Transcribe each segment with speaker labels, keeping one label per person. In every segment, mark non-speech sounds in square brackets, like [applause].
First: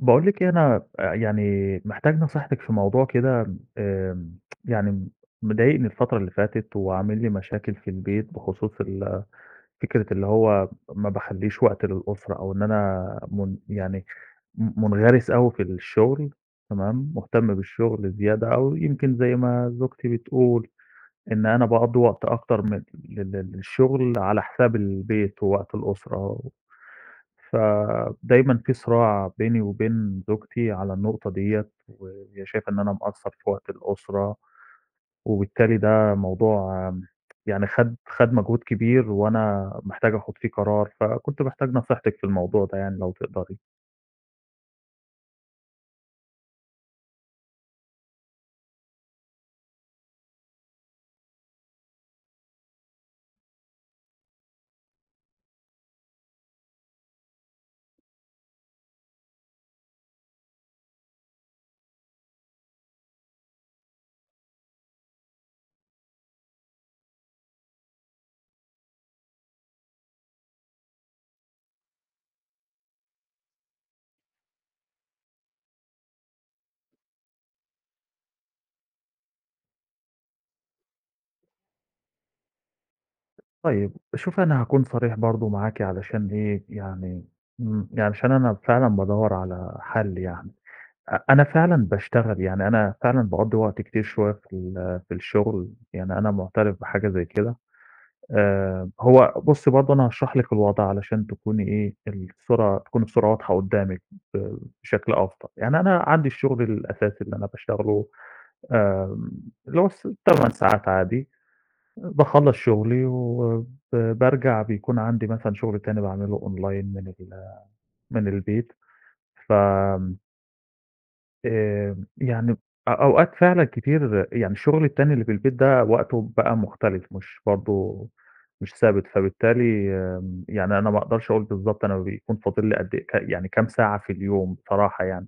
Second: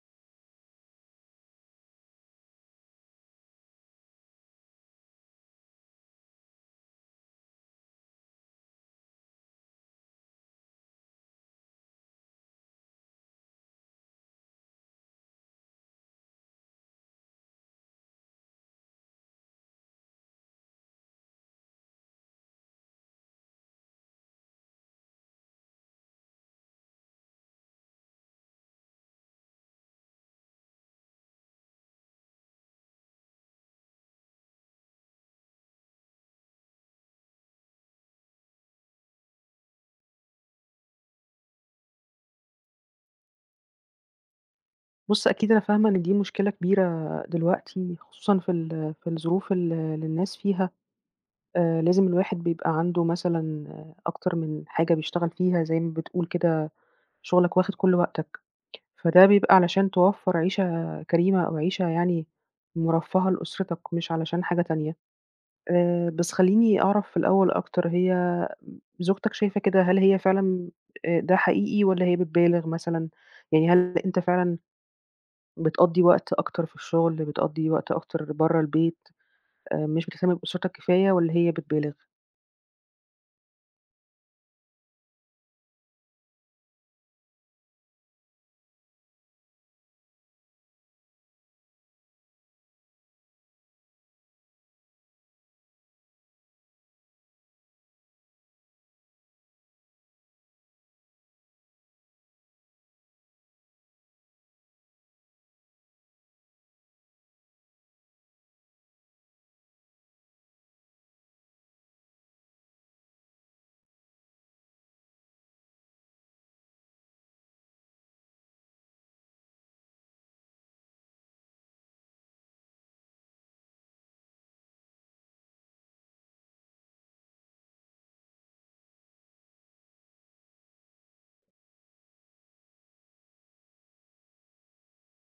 Speaker 1: باقول لِك إيه، أنا آآ، يعني، محتاج نصيحتِك في موضوع كده، آآ، [tsk] يعني، مضايقني الفترة اللي فاتت وعامل لي مشاكل في البيت بخصوص ال فكرة اللي هو ما باخلّيش وقت للأسرة أو إن أنا من يعني، م مُنغرِس أوي في الشغل، تمام، مُهتم بالشغل زيادة أوي. يمكن زي ما زوجتي بتقول إن أنا باقضي وقت أكتر من ل ل للشغل على حساب البيت ووقت الأسرة. فدايمًا في صراع بيني وبين زوجتي على النقطة ديّة، وهي شايفة إن أنا مقصّر في وقت الأسرة، وبالتالي ده موضوع، يعني خَد خَد مجهود كبير وأنا محتاج آخُد فيه قرار. فكنت محتاج نصيحتِك في الموضوع ده يعني لو تقدَري.
Speaker 2: بُصّ، أكيد أنا فاهمة إن دي مشكلة كبيرة دلوقتي خصوصًا في ال في الظروف ال اللي الناس فيها. آآ لازم الواحد بيبقى عنده مثلًا أكتر من حاجة بيشتغل فيها، زي ما بتقول كده شُغلك واخِد كلّ وقتك. فده بيبقى علشان توفّر عيشة كريمة أو عيشة يعني مُرفّهة لأُسرتك مش علشان حاجة تانية. آآ بس خلّيني أعرف في الأول أكتر، هي زوجتك شايفة كده، هل هي فعلًا آآ ده حقيقي، والّا هي بتبالغ مثلًا، يعني هل أنت فعلًا بتقضّي وقت أكتر في الشغل، بتقضّي وقت أكتر برّه البيت، آآ مش بتهتم بأُسرتك كفاية والّا هي بتبالغ؟
Speaker 1: طيب، شوفي أنا هاكون صريح برضه معاكِ علشان إيه، يعني امم، يعني علشان أنا فعلًا بادوّر على حَل يعني. أ أنا فعلًا باشتغل، يعني أنا فعلًا باقضّي وقت كتير شوية في ال في الشُغل، يعني أنا مُعترف بحاجة زي كده. آآ هو بُصّي برضه أنا هاشرح لِك الوضع علشان تكوني إيه، الصورة تكون الصورة واضحة قُدّامِك ب بشكل أفضل. يعني أنا عندي الشُغل الأساسي اللي أنا باشتغله آمم، اللي هو س ال8 ساعات عادي. آآ باخلّص شُغلي وب بارجع بيكون عندي مثلًا شُغل تاني باعمله online من ال من البيت، فم آمم يعني ب أ أوقات فعلًا كتير يعني شُغلي التاني اللي في البيت ده وقته بقى مختلف مش برضه مش ثابت، فبالتالي م يعني أنا ما أقدرش أقُول بالضبط أنا بيكون فاضل لي قد إيه ك يعني كام ساعة في اليوم بصراحة يعني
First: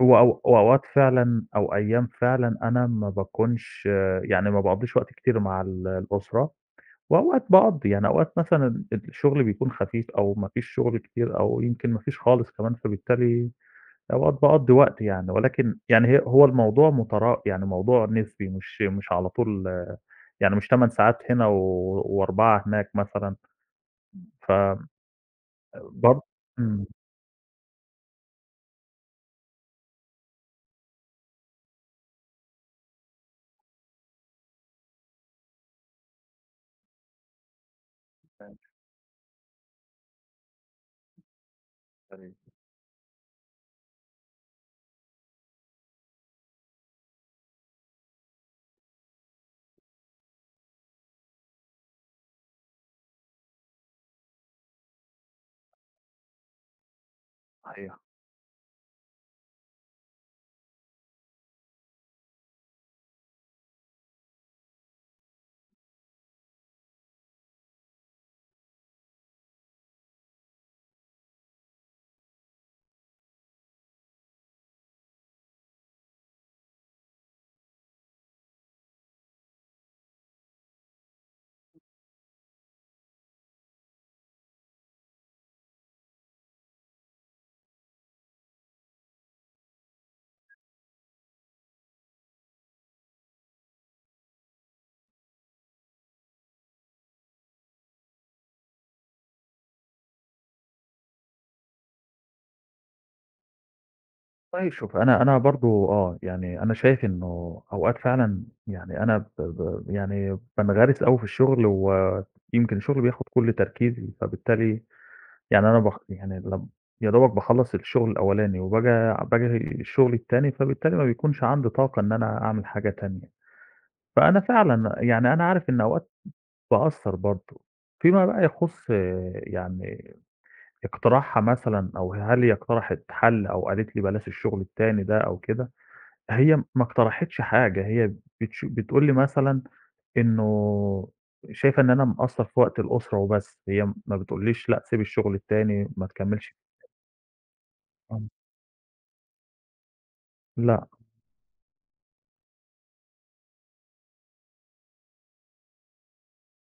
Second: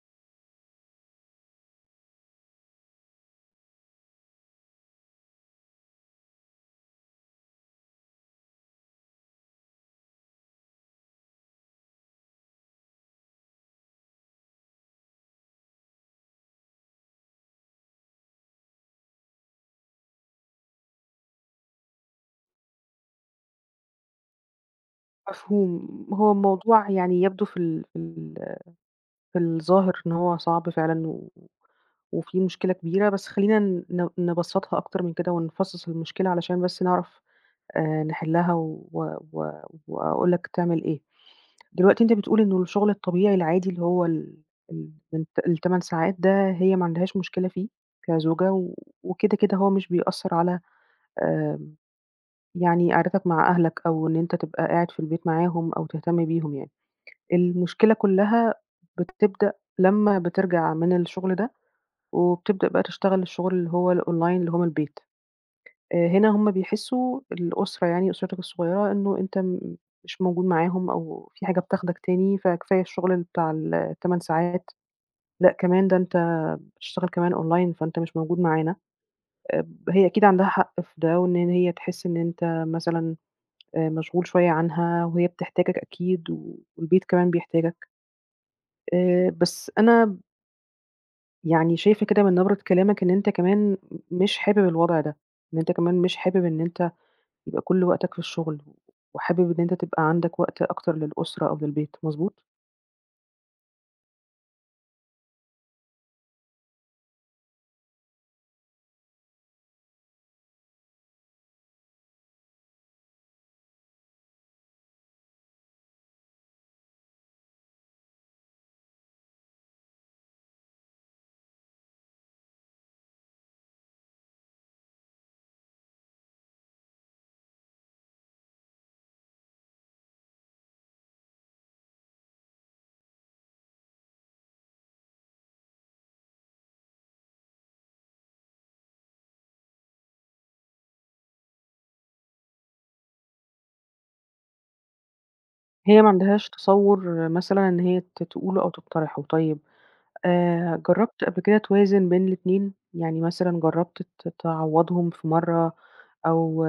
Speaker 1: وأو وأوقات فعلًا أو أيام فعلًا أنا ما باكونش يعني ما باقضّيش وقت كتير مع ال الأسرة وأوقات باقضّي، يعني أوقات مثلًا الشُغل بيكون خفيف أو ما فيش شُغل كتير أو يمكن ما فيش خالص كمان، فبالتالي أوقات باقضّي وقت يعني، ولكن يعني هي هو الموضوع مترا يعني موضوع نسبي مش مش على طول يعني مش 8 ساعات هنا و و4 هناك مثلًا. ف آآ
Speaker 2: مفهوم.
Speaker 1: بر
Speaker 2: هو
Speaker 1: إمم.
Speaker 2: الموضوع يعني يبدو في ال في ال في الظاهر إن هو صعب فعلًا و وفيه مشكلة كبيرة، بس خلّينا ن نبسّطها أكتر من كده ونفصّص المشكلة علشان بس نعرف آآ، نحلّها
Speaker 1: [unintelligible]
Speaker 2: و و وأقول لك تعمل إيه. دلوقتي أنت بتقول
Speaker 1: [unintelligible]
Speaker 2: إن الشُغل الطبيعي العادي اللي هو ال ال الت ال8 ساعات ده هي ما عندهاش مشكلة فيه كزوجة و وكده، كده هو مش بيأثّر على آمم، يعني قعدتك مع أهلك أو إن أنت تبقى قاعد في البيت معاهم أو تهتم بيهم يعني. المشكلة
Speaker 1: صحيح.
Speaker 2: كُلّها بتبدأ لمّا بترجع من الشُغل ده وبتبدأ بقى تشتغل الشُغل اللي هو الonline اللي هو من البيت. هنا هم بيحسّوا- الأسرة يعني أسرتك الصغيّرة- إنه أنت م مش موجود معاهم أو في حاجة بتاخدك تاني، فكفاية الشُغل بتاع ال ال8 ساعات، لأ كمان ده أنت بتشتغل كمان online، فأنت مش موجود معانا. اب هي أكيد عندها حق في ده وإن ن هي تحس إن أنت مثلًا آآ مشغول شوية عنها وهي بتحتاجك أكيد و والبيت كمان بيحتاجك. آآ بس أنا يعني شايفة كده من نبرة كلامك إن أنت كمان م مش حابب الوضع ده، إن أنت كمان مش حابب إن أنت يبقى كلّ وقتك في الشغل، وحابب إن أنت تبقى عندك وقت أكتر للأُسرة أو للبيت، مضبوط؟
Speaker 1: طيب شوفي أنا أنا برضه، آه، يعني، أنا شايف إنه أوقات فعلًا، يعني، أنا ب ب يعني، بانغرِس أوي في الشغل ويمكن شُغلي بياخد كلّ تركيزي. فبالتالي، يعني، أنا ب يعني، لم يادوبك باخلّص الشغل الأولاني وباجي باجي الشغل التاني، فبالتالي ما بيكونش عَندي طاقة إن أنا أعمل حاجة تانية. فأنا فعلًا، يعني، أنا عارف إن أوقات باقصّر برضه فيما بقى يخُصّ، يعني، اقتراحها مثلًا أو هل هي اقترحِت حَل أو قالت لي بلاش الشغل التاني ده أو كده، هي ما اقترحِتش حاجة، هي بتش بتقول لي مثلًا إنه، شايفة إن أنا مقصّر في وقت الأسرة وبس. هي ما بتقولّيش لأ سيب الشغل التاني،
Speaker 2: هي
Speaker 1: ما
Speaker 2: ما عندهاش
Speaker 1: تكمّلش
Speaker 2: تصوُّر مثلًا إن هي ت
Speaker 1: امم.
Speaker 2: تقوله أو تقترحه. طيب، آآ
Speaker 1: لأ.
Speaker 2: جرّبت قبْل كده توازُن بين الإتنين، يعني مثلًا جرّبت ت تعوّضهم في مرّة أو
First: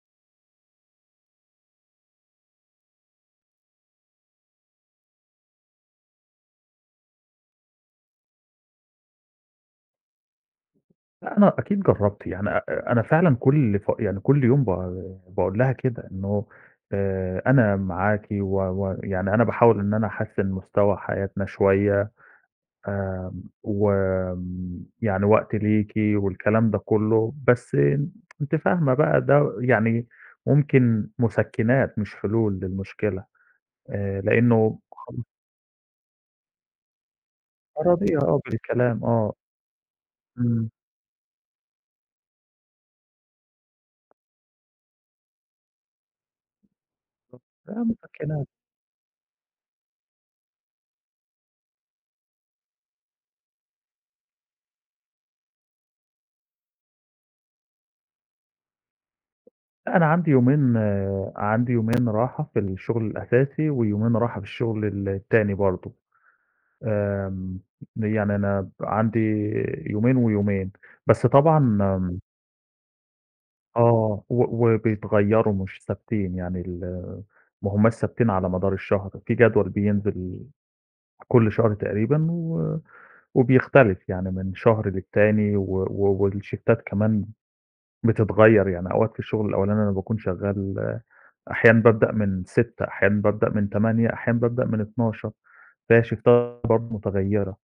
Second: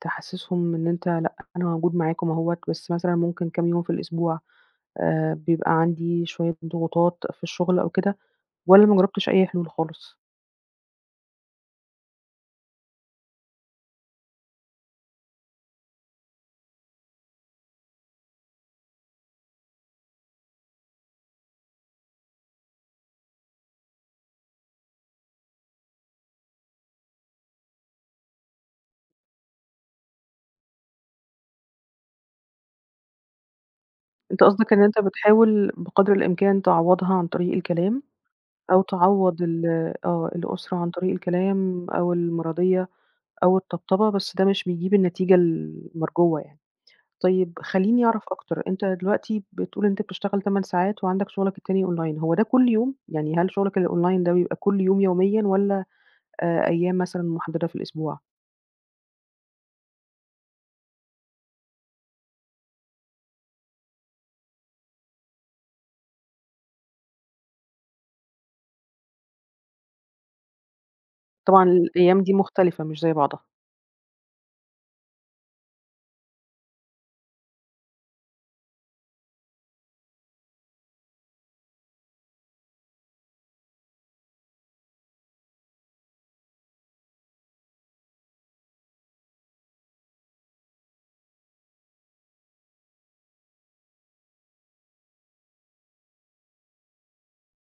Speaker 2: تحسّسهم إن أنت لأ، أنا موجود معاكم أهوّة، بس مثلًا ممكن كام يوم في الأسبوع آآ، بيبقى عندي شوية ضغوطات في الشغل أو كده، والّا ما جرّبتش أي حلول خالص؟
Speaker 1: لأ، أنا أكيد جرّبت، يعني آآ أنا فعلًا كل ف يعني كل يوم ب باقول لها كده إنه آآ "أنا معاكِ و ويعني أنا باحاول إن أنا أحسِّن مستوى حياتنا شوية آمم، وم يعني وقتي ليكِ." والكلام ده كُلّه، بس [tsk] أنتِ فاهمة بقى ده يعني ممكن مُسكِّنات مش حلول للمشكلة، آآ
Speaker 2: أنت قصدك
Speaker 1: لإنّه
Speaker 2: إن أنت
Speaker 1: خل
Speaker 2: بتحاول بقدر الإمكان تعوَّضها عن طريق الكلام
Speaker 1: أراضيها آه
Speaker 2: أو
Speaker 1: بالكلام، آه.
Speaker 2: تعوَّض ال آه،
Speaker 1: إمم.
Speaker 2: الأسرة عن طريق الكلام أو المِراضيّة أو الطبطبة، بس ده مش بيجيب النتيجة ال المرجوّة يعني. طيب
Speaker 1: ده
Speaker 2: خلّيني أعرف
Speaker 1: مُسكِّنات.
Speaker 2: أكتر، أنت دلوقتي بتقول أنت بتشتغل 8 ساعات وعندك شُغلك التاني online، هو ده كل يوم؟ يعني هل شُغلك الonline ده بيبقى كل يوم يوميًا والّا آآ، أيام مثلًا مُحدَّدة في الأسبوع؟
Speaker 1: لأ، أنا عندي يومين عندي يومين راحة في الشُغل الأساسي ويومين راحة في الشُغل ال التاني برضه. آمم، يعني أنا ب عندي يومين ويومين. بس
Speaker 2: طبعًا
Speaker 1: طبعًا
Speaker 2: الأيام دي مختلفة، مش زي بعضها.
Speaker 1: آه، و وبيتغيّروا مش ثابتين، يعني ال ما همّاش ثابتين على مدار الشهر. في جدول بينزل كل شهر تقريبًا و وبيختلف يعني من شهر للتاني و و والشفتات كمان بتتغيّر، يعني أوقات في الشُغل الأولاني أنا باكون شغاّل، أحيانًا بابدأ من 06:00، أحيانًا بابدأ من 08:00، أحيانًا بابدأ من 12:00، فهي الشفتات برضه مُتغيّرة.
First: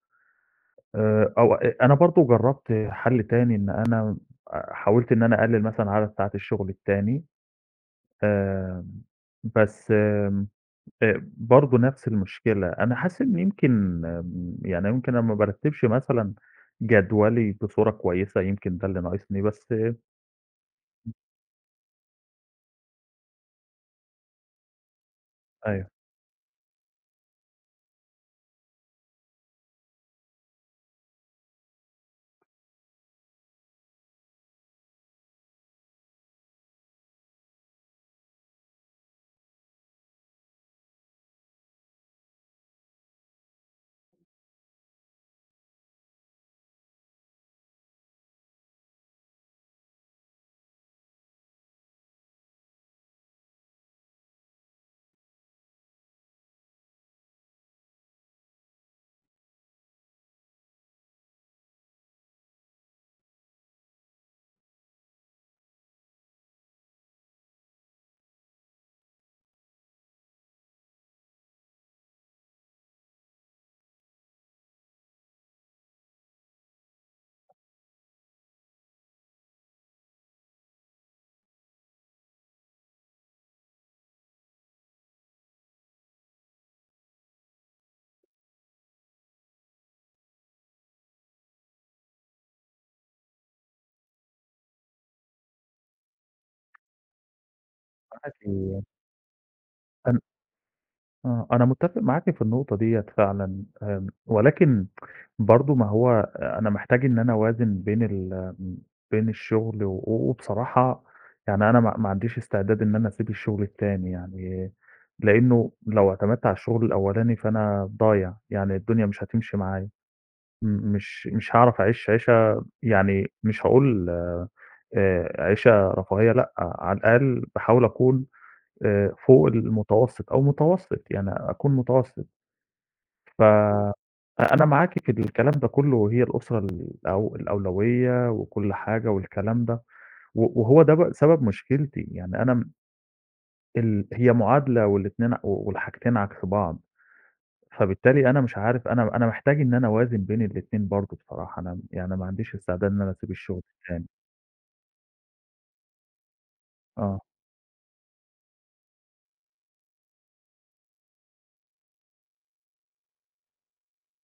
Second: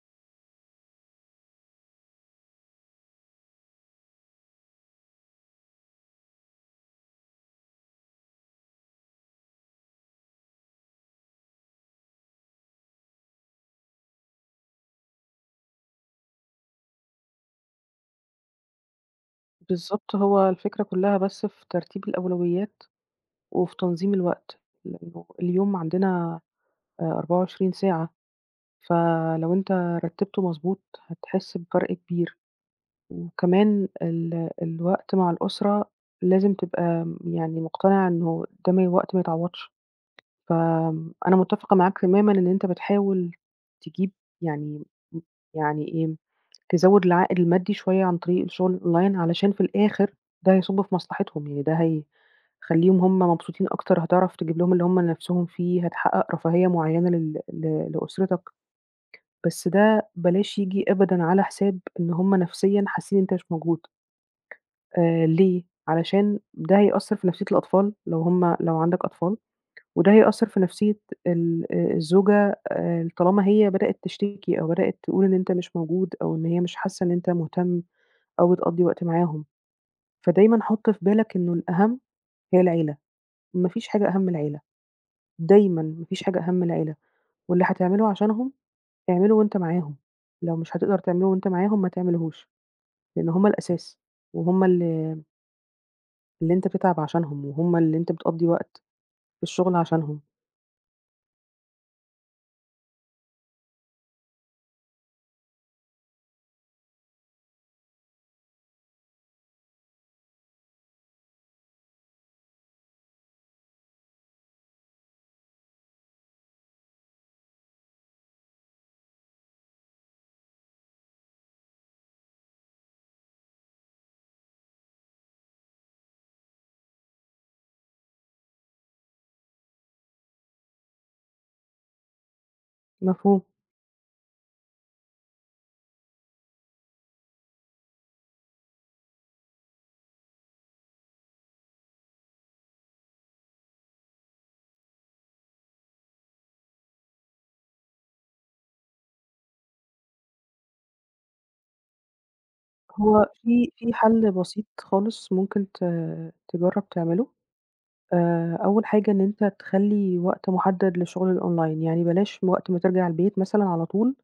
Speaker 1: آآ أو أ أنا برضه جرّبت حَل تاني إن أنا آآ حاولت إن أنا أقلِّل مثلًا عدد ساعات الشُغل التاني، آآ بس م آآ برضه نَفْس المشكلة. أنا حاسِس إن يمكن م يعني يمكن أنا ما بارتّبش مثلًا جدولي بصورة كويسة، يمكن ده اللي ناقصني، بس
Speaker 2: بالضبط، هو الفكرة كُلّها بس في ترتيب الأولويات وفي تنظيم الوقت، لإنّه اليوم
Speaker 1: أيوه.
Speaker 2: عندنا آآ 24 ساعة، فلو أنت رتّبته مضبوط هتحِس بفرق كبير. وكمان ال الوقت مع الأسرة لازم تبقى يعني مقتنع إنه ده م وقت ما يتعوّضش. فأنا متَّفقة معاك تمامًا إن أنت بتحاول تجيب يعني م يعني إيه، تزوّد العائد المادّي شوية عن طريق الشُغل الOnline علشان في الآخر ده هيصُب في مصلحتهم، يعني ده هيخلّيهم هم مبسوطين أكتر، هتعرف تجيب لهم اللي هم نِفْسهم فيه، هتحقّق رفاهية معيّنة لل ل لأسرتك. بس ده بلاش ييجي أبدًا على حساب إن هم نَفْسيًا حاسّين إن أنت مش موجود. آآ ليه؟ علشان ده هيأثّر في نَفْسية الأطفال لو هم لو عندك أطفال، وده هيأثّر في نَفْسية ال آآ الزوجة آآ طالما هي بدأت تشتكي أو بدأت تقول إن أنت مش موجود أو إن هي مش حاسّة إن أنت مهتم أو بتقضّي وقت معاهم. فدايمًا حُط في بالك إنه الأهَم هي العيلة، ما فيش حاجة أهَم من العيلة. دايمًا ما فيش حاجة أهَم من العيلة، واللي هتعمله عشانهم، اعمله وأنت معاهم، لو مش هتقدر تعمله وأنت معاهم ما تعملهوش، لإن هم الأساس، وهُم اللي اللي أنت بتتعب عشانهم وهُم اللي أنت
Speaker 1: معاكِ
Speaker 2: بتقضّي وقت في الشُغل
Speaker 1: أنا
Speaker 2: عشانهم.
Speaker 1: آه، أنا متّفق معاكِ في النقطة ديّة فعلًا آآ، ولكن [tsk] برضه ما هو أنا محتاج إن أنا أوازِن بين ال م بين الشُغل و وبصراحة يعني أنا ما ما عنديش استعداد إن أنا أسيب الشُغل التاني يعني لإنّه لو اعتمدت على الشُغل الأولاني، فأنا ضايع، يعني الدنيا مش هتمشي معايا م مش مش هاعرف أعيش عيشة يعني مش هاقول آآ، عيشة رفاهية لأ، على الأقل باحاول أكون آآ، فوق المتوسط أو متوسط، يعني أكون متوسط. ف
Speaker 2: مفهوم.
Speaker 1: أ أنا معاكِ في الكلام ده كُلّه وهي الأسرة الأو الأولوية وكل حاجة والكلام ده، و وهو ده ب سبب مشكلتي، يعني أنا م ال هي معادلة والاتنين والحاجتين عكس بعض، فبالتالي أنا مش عارف أنا أنا محتاج إن أنا أوازِن بين الاتنين برضه بصراحة أنا م يعني ما عنديش استعداد إن أنا
Speaker 2: هو
Speaker 1: أسيب الشُغل
Speaker 2: في في
Speaker 1: التاني.
Speaker 2: حَل بسيط خالص ممكن ت تجرّب
Speaker 1: آه.
Speaker 2: تعمله، آآ أول حاجة إن أنت تخلّي وقت مُحدَّد لشُغل الOnline، يعني بلاش وقت ما ترجع البيت مثلًا على طول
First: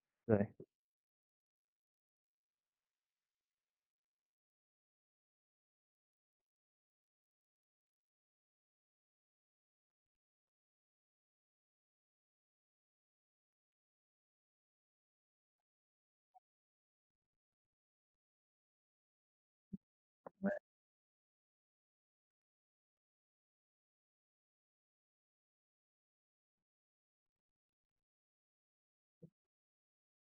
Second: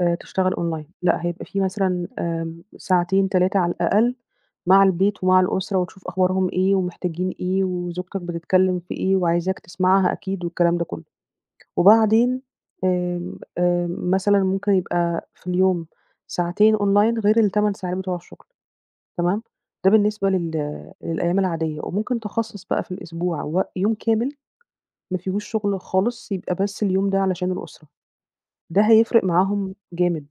Speaker 2: آآ
Speaker 1: فاهم.
Speaker 2: تشتغل Online لأ، هيبقى فيه مثلًا آمم ساعتين، 3 على الأقل مع البيت ومع الأسرة وتشوف أخبارهم إيه ومحتاجين إيه وزوجتك بتتكلِّم في إيه وعايزاك تسمعها أكيد والكلام ده كُلّه. وبعدين آمم، آآ، مثلًا ممكن يبقى في اليوم ساعتين Online غير ال8 ساعات بتوع الشُغل تمام، ده بالنسبة
Speaker 1: تما
Speaker 2: لل للأيام العادية، وممكن تخصَّص بقى في الأسبوع وق يوم كامل ما فيهوش شُغل خالص يبقى بس اليوم ده علشان الأسرة، ده هيفرق معاهم جامد.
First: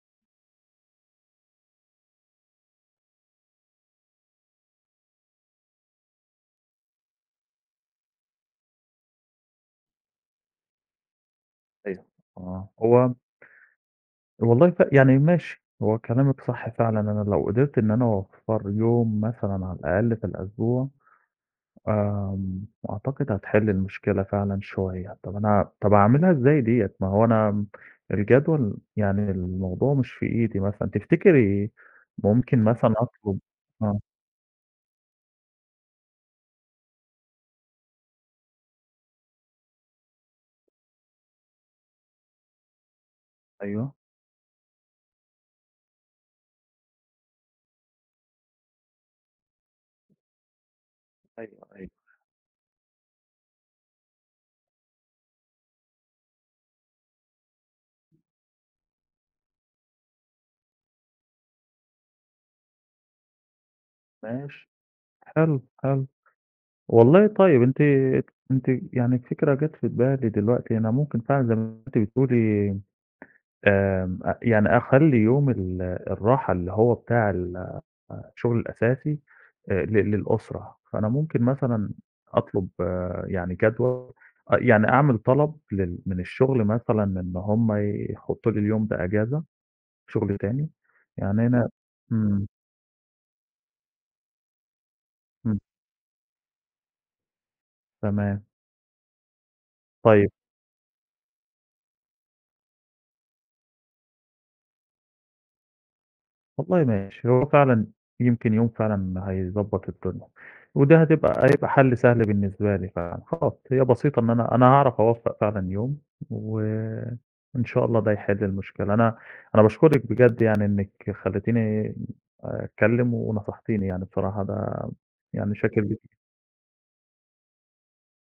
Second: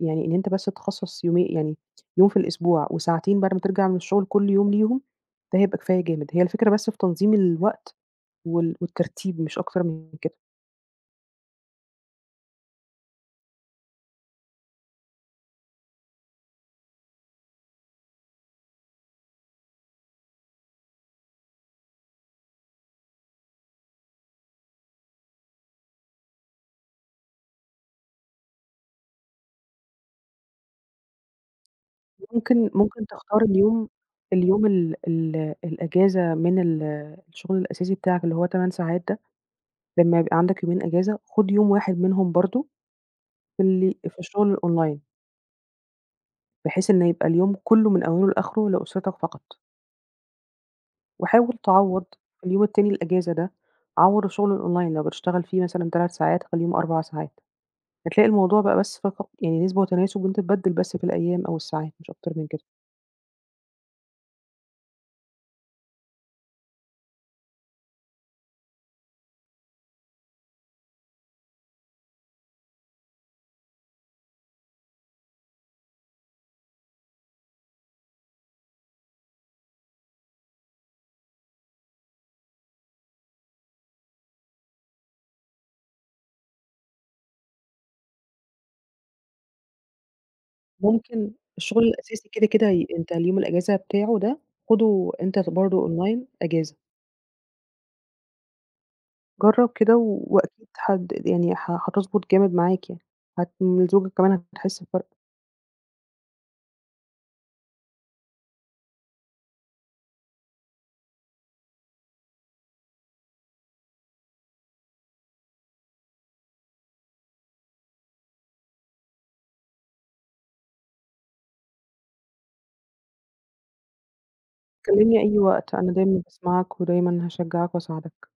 Speaker 2: يعني إن أنت بس تخصَّص يومي يعني يوم في الأسبوع وساعتين بعد ما ترجع من الشُغل كل يوم ليهم، ده هيبقى كفاية جامد، هي الفكرة بس في تنظيم الوقت وال والترتيب مش أكتر من كده.
Speaker 1: أيوه، آه، هو والله ف يعني ماشي، هو كلامِك صح فعلًا، أنا لو قدِرت إن أنا أوفّر يوم مثلًا على الأقل في الأسبوع آمم، أعتقد هتحِل المشكلة فعلًا شوية. طَب أنا طَب أعملها إزاي دِيّة؟ ما هو أنا م الجدول يعني الموضوع مش في إيدي مثلًا تفتكري ممكن
Speaker 2: ممكن
Speaker 1: مثلًا
Speaker 2: ممكن
Speaker 1: أطلُب
Speaker 2: تختار اليوم،
Speaker 1: آه.
Speaker 2: اليوم ال ال الأجازة من ال الشُغل الأساسي بتاعك اللي هو 8 ساعات ده، لمّا يبقى عندك يومين أجازة خُد يوم واحد منهم برضه
Speaker 1: أيوه.
Speaker 2: اللي في الشُغل الOnline بحيث إنه يبقى اليوم كلّه من أوله لآخره لأُسرتك فقط. وحاول
Speaker 1: أيوه، أيوه.
Speaker 2: تعوّض في اليوم التاني الأجازة ده، عوّض الشُغل الOnline لو بتشتغل فيه مثلًا 3 ساعات خلّيهم 4 ساعات، هتلاقي الموضوع بقى بس فقط يعني نِسبة وتناسُب وأنت تبدّل بس في الأيام أو الساعات مش أكتر من كده.
Speaker 1: ماشي. حلو، حلو. والله، طيب أنتِ ك أنتِ يعني الفكرة جات في بالي دلوقتي، أنا ممكن فعلًا زي ما أنتِ بتقولي آمم، أ يعني أخلّي يوم ال الراحة اللي هو بتاع ال أ شُغلي الأساسي آآ، ل للأُسرة، فأنا ممكن مثلًا أطلُب يعني جدول، آه يعني أعمل طلب لل من الشُغل مثلًا إن هُم يحطّوا لي اليوم ده أجازة شُغل تاني،
Speaker 2: ممكن
Speaker 1: يعني أنا
Speaker 2: الشُغل الأساسي
Speaker 1: إمم.
Speaker 2: كده، كده ي أنت اليوم الأجازة بتاعه ده خُده أنت ك
Speaker 1: إمم.
Speaker 2: برضه Online أجازة.
Speaker 1: تمام.
Speaker 2: جرّب كده و
Speaker 1: طيب
Speaker 2: وأكيد هد د يعني ه هتضبُط جامد معاك يعني، هت وزوجتك كمان هتحس بفرْق.
Speaker 1: والله ماشي، هو فعلًا يمكن يوم فعلًا هيضبّط الدنيا، وده هتبقى هيبقى حَل سهل بالنسبة لي فعلًا، حاضر هي بسيطة إن أنا، أنا هاعرف أوفّق فعلًا يوم و إن شاء الله ده يحِل المشكلة، أنا أنا باشكرِك بجد يعني إنِّك خلّيتيني أتكلّم ونصحتيني يعني الصراحة ده
Speaker 2: كلّمني أي
Speaker 1: يعني
Speaker 2: وقت
Speaker 1: شاكر
Speaker 2: أنا
Speaker 1: ليكِ ك
Speaker 2: دايمًا باسمعك ودايمًا هاشجّعك وأساعدك.